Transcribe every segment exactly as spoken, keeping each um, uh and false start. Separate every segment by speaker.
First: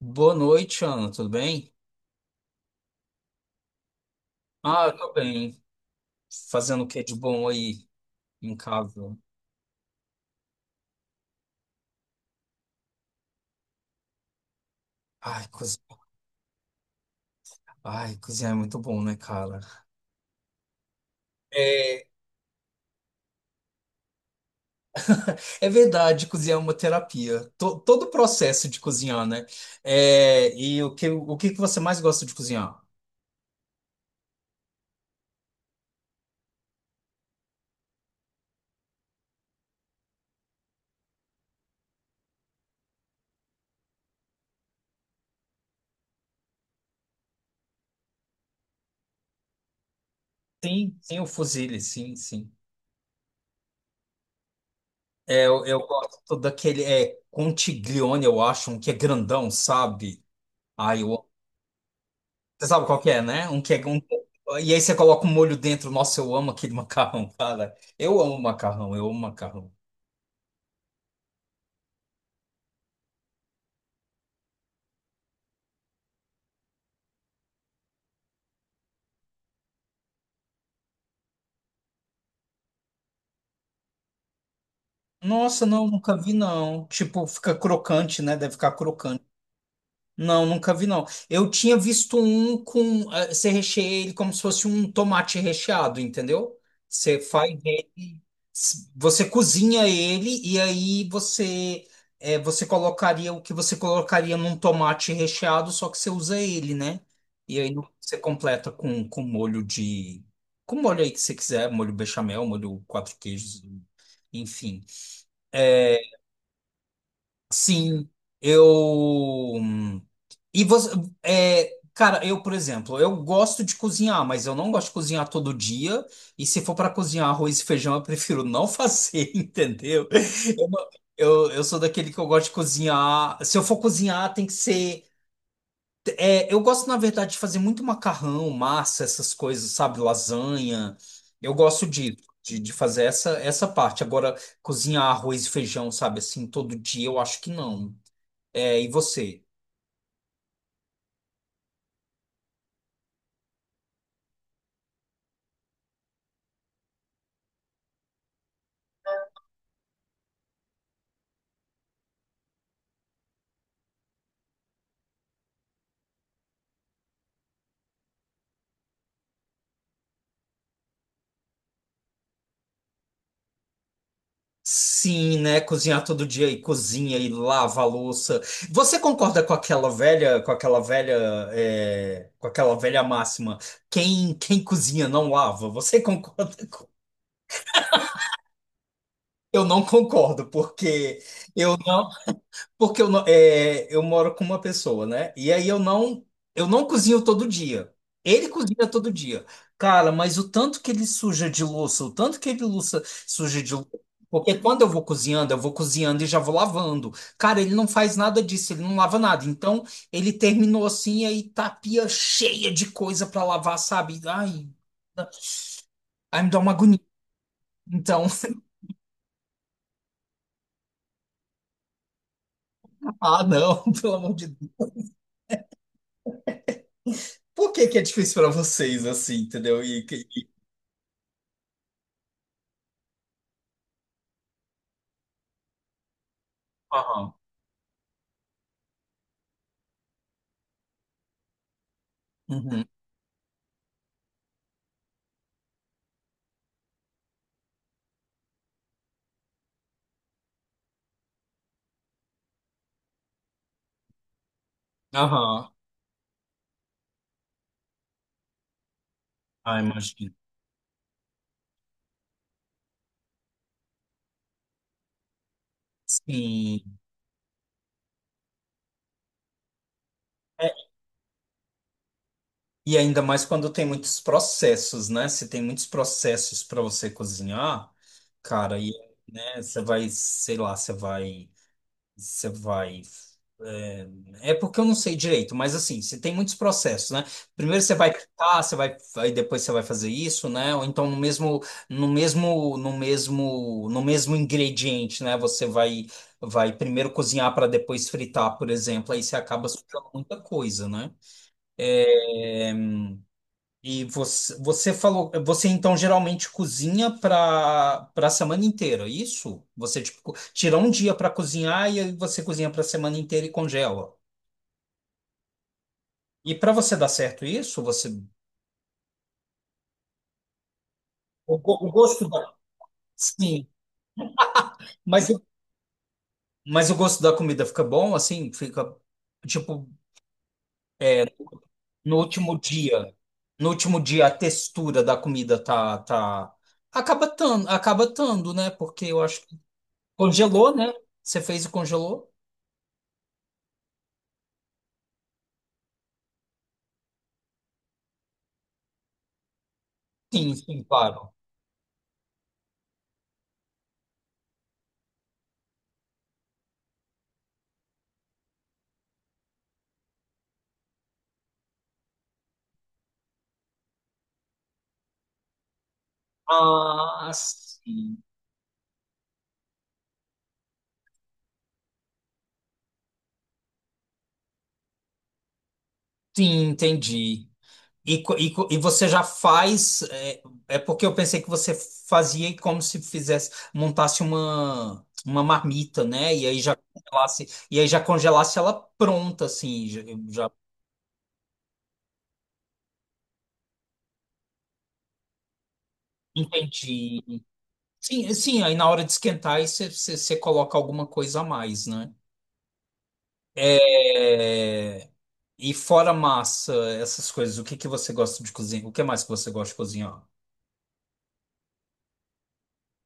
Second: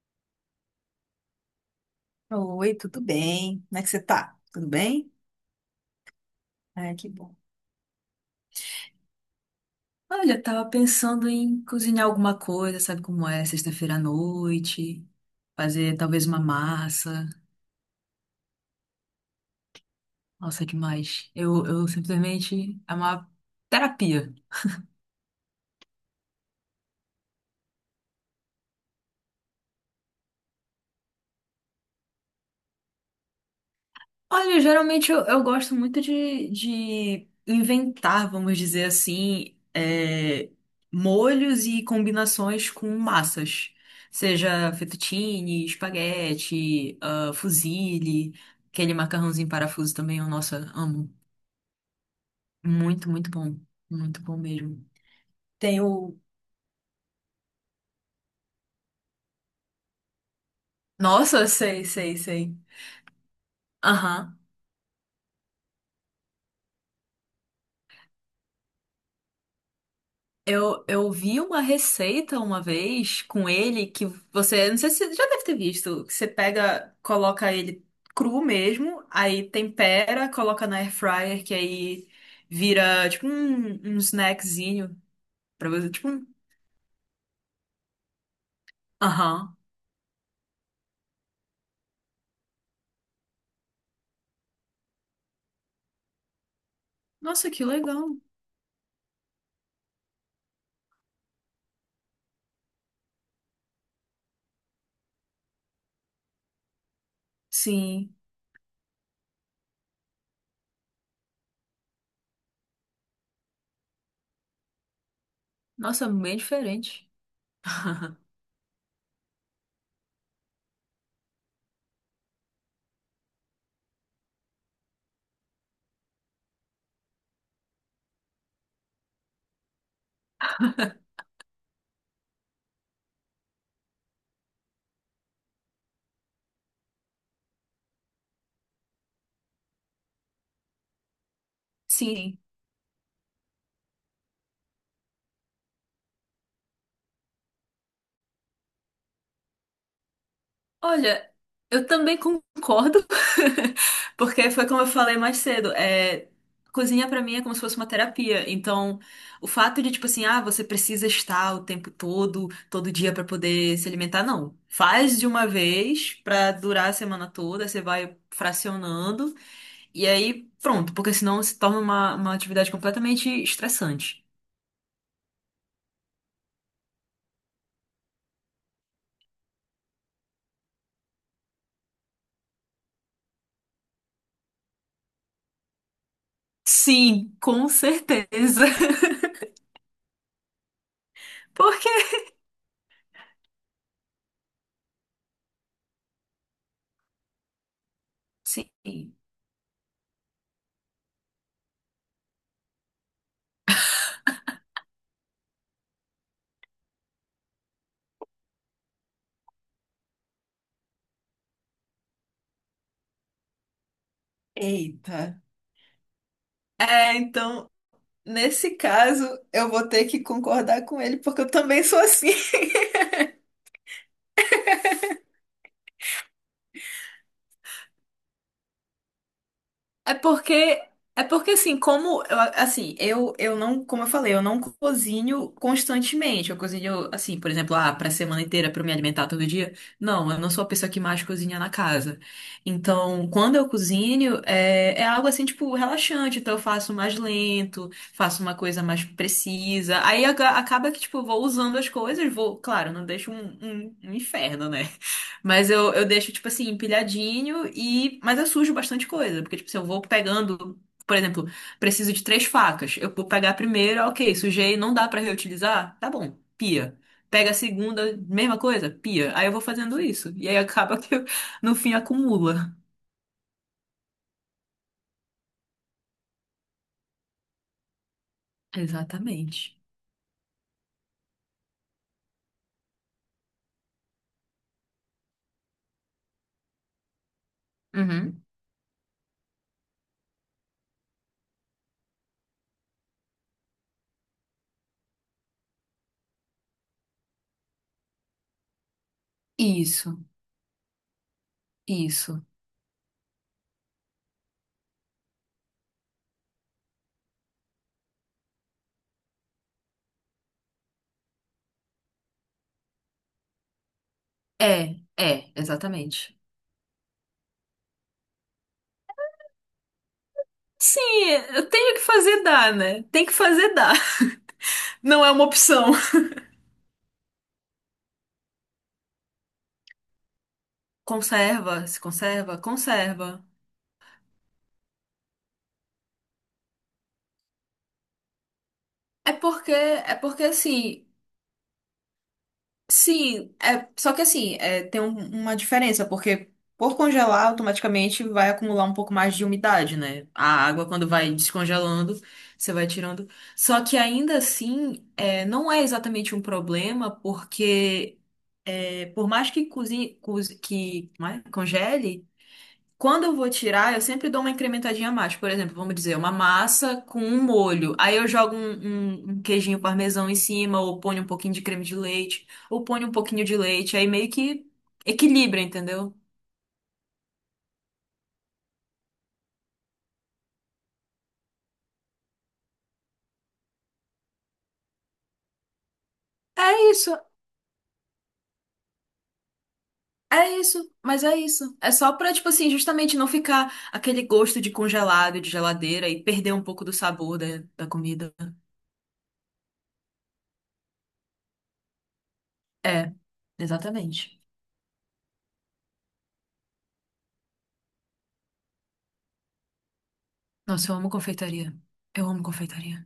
Speaker 1: Boa noite, Ana, tudo bem?
Speaker 2: Oi, tudo bem? Como é que você tá? Tudo
Speaker 1: Ah, eu
Speaker 2: bem?
Speaker 1: tô bem. Fazendo o
Speaker 2: Ai,
Speaker 1: que
Speaker 2: que
Speaker 1: de
Speaker 2: bom.
Speaker 1: bom aí em casa?
Speaker 2: Olha, eu tava pensando em cozinhar alguma coisa, sabe como é? Sexta-feira à noite,
Speaker 1: Ai,
Speaker 2: fazer
Speaker 1: cozinhar,
Speaker 2: talvez uma massa.
Speaker 1: ai, cozinhar é muito bom, né, cara?
Speaker 2: Nossa, que mais? Eu, eu
Speaker 1: É,
Speaker 2: simplesmente. É uma terapia.
Speaker 1: é verdade, cozinhar é uma terapia. To- todo o processo de cozinhar, né? É, e o que, o que que você mais gosta de cozinhar?
Speaker 2: Olha, geralmente eu, eu gosto muito de, de inventar, vamos dizer assim, é, molhos e combinações com massas. Seja fettuccine, espaguete, ah, fusilli, aquele macarrãozinho em parafuso também, eu, nossa,
Speaker 1: Sim,
Speaker 2: amo.
Speaker 1: sim, o fusilli, sim, sim.
Speaker 2: Muito, muito bom. Muito bom mesmo.
Speaker 1: É, eu,
Speaker 2: Tem
Speaker 1: eu
Speaker 2: o...
Speaker 1: gosto daquele, é, contiglione, eu acho, um que é grandão, sabe? Ai, eu
Speaker 2: Nossa, sei, sei, sei.
Speaker 1: Você sabe qual que é, né? Um que é um...
Speaker 2: Aham.
Speaker 1: E aí você coloca um molho dentro. Nossa, eu amo aquele macarrão, cara. Eu amo macarrão, eu amo macarrão.
Speaker 2: Eu, eu vi uma receita uma vez com ele que você, não sei se você já deve ter visto, que você pega, coloca ele cru mesmo, aí tempera, coloca na air fryer, que aí vira tipo um, um snackzinho
Speaker 1: Nossa,
Speaker 2: pra
Speaker 1: não,
Speaker 2: você, tipo
Speaker 1: nunca
Speaker 2: um...
Speaker 1: vi, não. Tipo, fica crocante, né? Deve ficar crocante.
Speaker 2: Aham.
Speaker 1: Não, nunca vi não. Eu tinha visto um com. eh, Você recheia ele como se fosse um tomate recheado, entendeu? Você faz
Speaker 2: Nossa, que legal.
Speaker 1: ele. s- Você cozinha ele e aí você. Eh, você colocaria o que você colocaria num tomate recheado, só que você usa ele, né? E aí no- você
Speaker 2: Sim.
Speaker 1: completa com, com molho de. Com molho aí que você quiser, molho bechamel, molho quatro queijos, enfim. Eh,
Speaker 2: Nossa, bem diferente.
Speaker 1: Sim, eu. hum, E você. É, cara, eu, por exemplo, eu gosto de cozinhar, mas eu não gosto de cozinhar todo dia. E se for para cozinhar arroz e feijão, eu prefiro não fazer, entendeu? Eu, não- eu, eu sou daquele que eu gosto de cozinhar. Se eu for cozinhar, tem que ser. É, eu gosto, na verdade, de fazer muito macarrão, massa, essas coisas, sabe? Lasanha. Eu gosto de,
Speaker 2: Sim.
Speaker 1: de, de fazer essa, essa parte. Agora, cozinhar arroz e feijão, sabe, assim, todo dia, eu acho que não. É, e você?
Speaker 2: Olha, eu também concordo, porque foi como eu falei mais cedo, é, cozinha pra mim é como se fosse uma terapia. Então, o fato de tipo assim, ah, você precisa estar o tempo todo, todo dia pra poder se alimentar, não. Faz de uma vez pra durar a semana toda, você vai fracionando e aí pronto, porque senão se torna uma, uma atividade completamente estressante.
Speaker 1: Sim, né? Cozinhar todo dia e cozinha e lava a louça. Você concorda com aquela velha, com aquela velha, é, com aquela velha máxima? Quem, quem cozinha não lava. Você concorda com...
Speaker 2: Sim, com certeza.
Speaker 1: Eu não concordo, porque eu
Speaker 2: Porque
Speaker 1: não. Porque eu, não- é, eu moro com uma pessoa, né? E aí eu não, eu não cozinho todo dia. Ele cozinha todo
Speaker 2: sim.
Speaker 1: dia. Cara, mas o tanto que ele suja de louça, o tanto que ele louça, suja de louça. Porque quando eu vou cozinhando, eu vou cozinhando e já vou lavando. Cara, ele não faz nada disso, ele não lava nada. Então, ele terminou assim, e aí tá a pia cheia de coisa pra lavar, sabe? Ai,
Speaker 2: Eita.
Speaker 1: ai, me dá uma agonia.
Speaker 2: É, então,
Speaker 1: Então,
Speaker 2: nesse caso, eu vou ter que concordar com ele, porque eu também sou assim.
Speaker 1: ah, não, pelo amor de Deus. Por que que é difícil pra vocês assim, entendeu? E,
Speaker 2: É
Speaker 1: que-
Speaker 2: porque, é porque assim, como eu, assim, eu, eu não, como eu falei, eu não cozinho constantemente. Eu cozinho,
Speaker 1: Aham.
Speaker 2: assim, por exemplo, ah, pra semana inteira pra eu me alimentar todo dia. Não, eu não sou a pessoa que mais cozinha na casa.
Speaker 1: Uhum.
Speaker 2: Então, quando eu cozinho, é, é algo assim, tipo, relaxante. Então, eu faço mais lento, faço uma coisa mais precisa. Aí aga- acaba que, tipo, eu vou usando as coisas, vou, claro, não deixo um, um um inferno, né? Mas
Speaker 1: Aham.
Speaker 2: eu, eu deixo, tipo assim, empilhadinho e. Mas eu sujo bastante coisa. Porque, tipo, se
Speaker 1: Ah,
Speaker 2: eu vou
Speaker 1: imagino.
Speaker 2: pegando, por exemplo, preciso de três facas. Eu vou pegar a primeira, ok, sujei, não dá pra reutilizar? Tá bom,
Speaker 1: Sim.
Speaker 2: pia. Pega a segunda, mesma coisa, pia. Aí eu vou fazendo isso. E aí
Speaker 1: É,
Speaker 2: acaba que eu, no fim acumula.
Speaker 1: e ainda mais quando tem muitos processos, né? Se tem muitos processos para você cozinhar, cara, e, né,
Speaker 2: Exatamente.
Speaker 1: você vai, sei lá, você vai. Você vai. É, é porque eu não sei direito, mas assim, você tem muitos processos, né? Primeiro você vai
Speaker 2: Uhum.
Speaker 1: pintar, você vai, aí depois você vai fazer isso, né? Ou então no mesmo, no mesmo, no mesmo, no mesmo ingrediente, né? Você vai, vai primeiro cozinhar para depois fritar, por exemplo. Aí você acaba sujando
Speaker 2: Isso,
Speaker 1: muita coisa, né?
Speaker 2: isso.
Speaker 1: Eh, E você, você falou, você então geralmente cozinha para para a semana inteira, é isso? Você tipo, tira um dia para cozinhar e aí você cozinha para a semana inteira e congela.
Speaker 2: É, é, exatamente.
Speaker 1: E para você dar certo isso, você
Speaker 2: Sim,
Speaker 1: O,
Speaker 2: eu
Speaker 1: go- o
Speaker 2: tenho que
Speaker 1: gosto
Speaker 2: fazer
Speaker 1: da.
Speaker 2: dar, né? Tem que
Speaker 1: Sim,
Speaker 2: fazer dar. Não
Speaker 1: mas
Speaker 2: é
Speaker 1: eu-
Speaker 2: uma opção.
Speaker 1: Mas o gosto da comida fica bom, assim, fica tipo é,
Speaker 2: Conserva, se
Speaker 1: no último
Speaker 2: conserva,
Speaker 1: dia,
Speaker 2: conserva.
Speaker 1: no último dia a textura da comida tá tá acaba tando, acaba tando, né? Porque eu
Speaker 2: É
Speaker 1: acho que
Speaker 2: porque, é porque
Speaker 1: congelou,
Speaker 2: assim,
Speaker 1: né? Você fez e congelou?
Speaker 2: sim, é, só que assim, é, tem um- uma diferença, porque por congelar, automaticamente vai acumular um pouco mais de umidade, né? A
Speaker 1: Sim, sim,
Speaker 2: água, quando
Speaker 1: claro.
Speaker 2: vai descongelando, você vai tirando. Só que ainda assim, é, não é exatamente um problema, porque é, por mais que cozinhe, cozi- que, como é? Congele, quando eu vou tirar, eu sempre dou uma incrementadinha a mais. Por exemplo, vamos dizer, uma massa com
Speaker 1: Ah,
Speaker 2: um molho.
Speaker 1: sim.
Speaker 2: Aí eu jogo um, um- um queijinho parmesão em cima, ou ponho um pouquinho de creme de leite, ou ponho um pouquinho de leite. Aí meio que equilibra, entendeu?
Speaker 1: Sim, entendi. E, co- e, co- e você já faz. É, é porque eu pensei que você fazia como se fizesse, montasse uma, uma marmita, né? E aí já
Speaker 2: É isso,
Speaker 1: congelasse, e aí já congelasse ela pronta, assim, já, eu já
Speaker 2: é isso, mas é isso. É só pra, tipo assim, justamente não ficar aquele gosto de congelado, de geladeira e perder um pouco do sabor
Speaker 1: entendi.
Speaker 2: da, da
Speaker 1: Sim,
Speaker 2: comida.
Speaker 1: sim, aí na hora de esquentar, aí você você- você coloca alguma coisa a mais, né?
Speaker 2: É, exatamente.
Speaker 1: É, e fora massa, essas coisas, o que que você gosta de cozinhar? O que mais que você gosta de cozinhar?
Speaker 2: Nossa, eu amo confeitaria. Eu amo confeitaria.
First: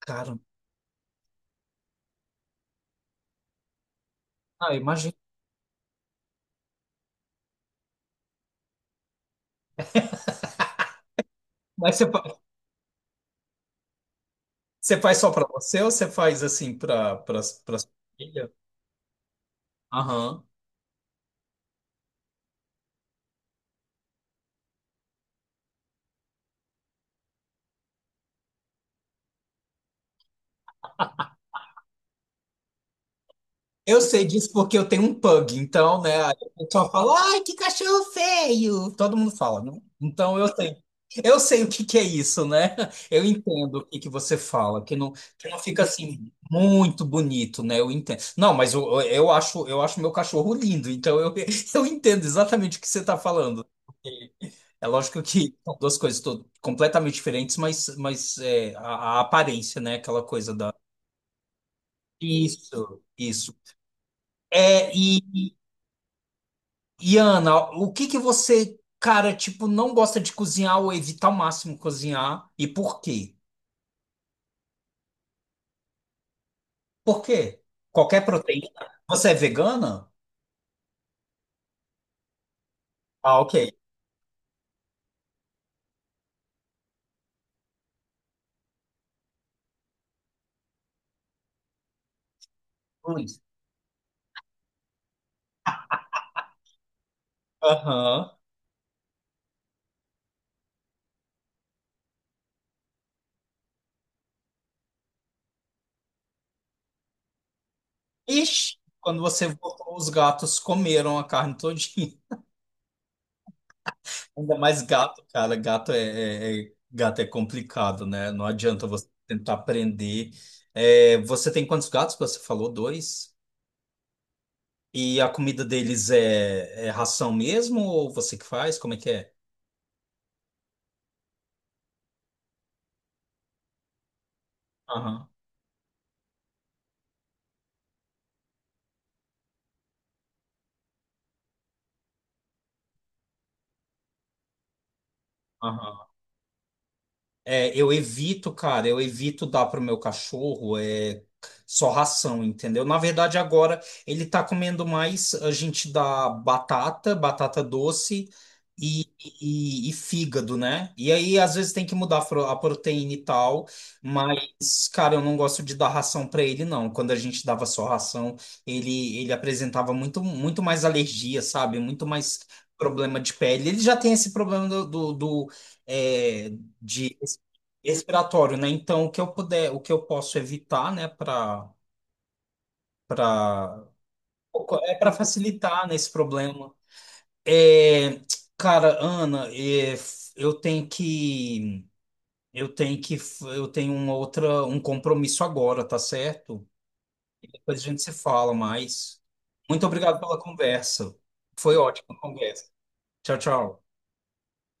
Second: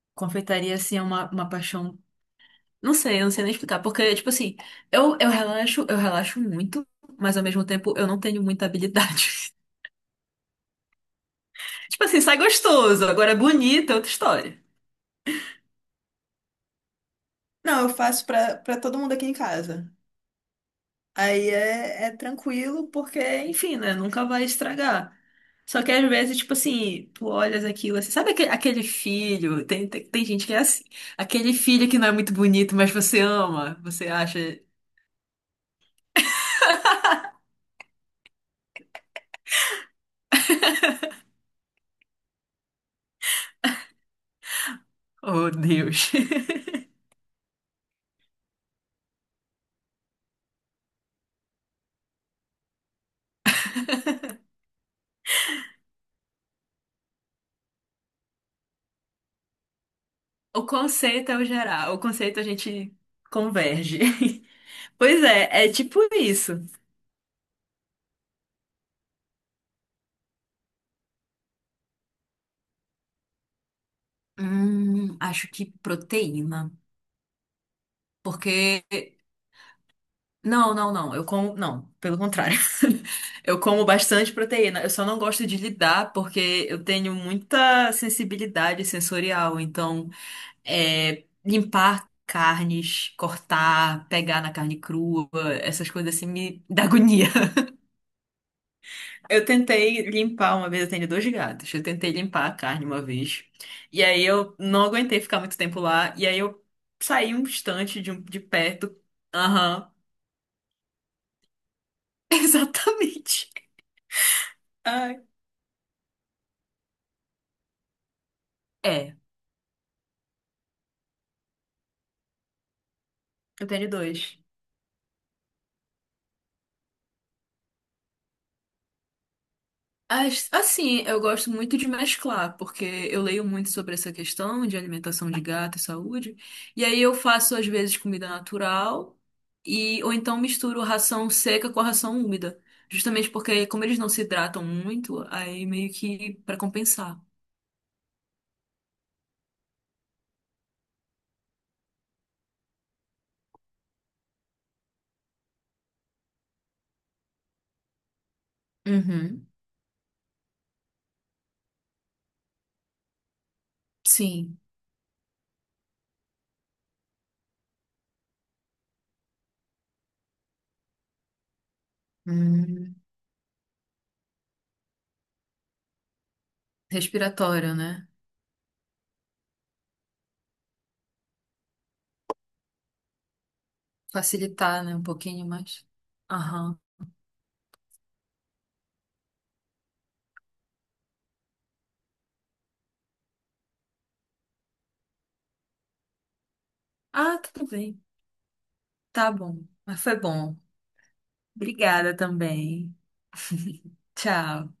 Speaker 1: Cara,
Speaker 2: Confeitaria, assim, é uma, uma paixão. Não sei, eu não sei nem explicar. Porque, tipo assim,
Speaker 1: ah, imagina.
Speaker 2: eu, eu relaxo, eu relaxo muito, mas ao mesmo tempo eu não tenho muita habilidade. Tipo assim, sai gostoso, agora é bonito, é outra história.
Speaker 1: Você faz só para você ou você faz assim para para para
Speaker 2: Não, eu
Speaker 1: sua
Speaker 2: faço
Speaker 1: família?
Speaker 2: pra, pra todo mundo aqui em casa.
Speaker 1: Aham.
Speaker 2: Aí é, é tranquilo, porque, enfim, né? Nunca vai estragar. Só que às vezes, tipo assim, tu olhas aquilo assim. Sabe aquele, aquele filho? Tem, tem, tem gente que é assim. Aquele filho que não é muito bonito, mas você ama.
Speaker 1: Eu
Speaker 2: Você
Speaker 1: sei
Speaker 2: acha,
Speaker 1: disso porque eu tenho um pug, então, né? aí O pessoal fala, ai, que cachorro feio! Todo mundo fala, né? Então eu sei. Eu sei o que que é isso, né? Eu entendo o que que você fala, que não, que
Speaker 2: oh
Speaker 1: não fica
Speaker 2: Deus.
Speaker 1: assim muito bonito, né? Eu entendo. Não, mas eu, eu acho eu acho meu cachorro lindo, então eu, eu entendo exatamente o que você está falando. É lógico que são duas coisas to- completamente diferentes, mas, mas é, a, a aparência, né? Aquela coisa
Speaker 2: O
Speaker 1: da.
Speaker 2: conceito é o geral, o conceito a gente
Speaker 1: Isso, isso.
Speaker 2: converge.
Speaker 1: É,
Speaker 2: Pois
Speaker 1: e,
Speaker 2: é, é tipo isso.
Speaker 1: e Ana, o que que você, cara, tipo, não gosta de cozinhar ou evitar ao máximo cozinhar? E por quê?
Speaker 2: Hum, acho que proteína,
Speaker 1: Por quê? Qualquer proteína?
Speaker 2: porque
Speaker 1: Você é vegana?
Speaker 2: não, não, não, eu como, não, pelo contrário.
Speaker 1: Ah, ok.
Speaker 2: Eu como bastante proteína, eu só não gosto de lidar porque eu tenho muita sensibilidade sensorial, então é, limpar carnes,
Speaker 1: Luiz.
Speaker 2: cortar, pegar na carne crua, essas coisas assim me dá agonia.
Speaker 1: Aham.
Speaker 2: Eu tentei limpar uma vez, eu tenho dois gatos. Eu tentei limpar a carne uma vez. E aí eu não aguentei ficar muito tempo lá. E aí eu saí um instante de, um- de
Speaker 1: Ixi,
Speaker 2: perto.
Speaker 1: quando você
Speaker 2: Aham,
Speaker 1: voltou, os gatos comeram a carne toda.
Speaker 2: exatamente.
Speaker 1: Ainda mais
Speaker 2: Ai.
Speaker 1: gato, cara. Gato é, é- é- gato é complicado, né? Não adianta você
Speaker 2: É,
Speaker 1: tentar aprender. É, você tem quantos gatos? Que Você falou dois.
Speaker 2: eu tenho dois.
Speaker 1: E a comida deles é, é ração mesmo ou você que faz? Como é que é?
Speaker 2: As- Assim, eu gosto muito de mesclar, porque eu leio muito sobre essa questão de
Speaker 1: Aham,
Speaker 2: alimentação de gato e saúde. E aí eu faço, às vezes, comida natural, e ou então misturo ração seca com a ração úmida. Justamente porque, como eles não se hidratam muito, aí meio
Speaker 1: aham.
Speaker 2: que para compensar.
Speaker 1: É, eu evito, cara, eu evito dar pro meu cachorro é, só ração, entendeu? Na verdade, agora ele tá comendo mais, a gente dá batata, batata doce e,
Speaker 2: Uhum,
Speaker 1: e, e fígado, né? E aí, às vezes, tem que mudar a fro- a proteína e tal,
Speaker 2: sim.
Speaker 1: mas, cara, eu não gosto de dar ração pra ele, não. Quando a gente dava só ração, ele, ele apresentava muito, muito mais alergia, sabe? Muito mais
Speaker 2: Hum,
Speaker 1: problema de pele. Ele já tem esse problema do, do do, é, de
Speaker 2: respiratório, né?
Speaker 1: respiratório, né? Então, o que eu puder, o que eu posso evitar, né, para para
Speaker 2: Facilitar, né,
Speaker 1: é
Speaker 2: um
Speaker 1: para
Speaker 2: pouquinho mais.
Speaker 1: facilitar nesse problema.
Speaker 2: Aham.
Speaker 1: É, cara, Ana, é, f- eu tenho que eu tenho que f- eu tenho uma outra um compromisso agora, tá certo?
Speaker 2: Ah, tudo
Speaker 1: Depois a
Speaker 2: bem.
Speaker 1: gente se fala mais.
Speaker 2: Tá bom,
Speaker 1: Muito
Speaker 2: mas foi
Speaker 1: obrigado pela
Speaker 2: bom.
Speaker 1: conversa. Foi ótima
Speaker 2: Obrigada
Speaker 1: a conversa.
Speaker 2: também.
Speaker 1: Tchau, tchau.
Speaker 2: Tchau.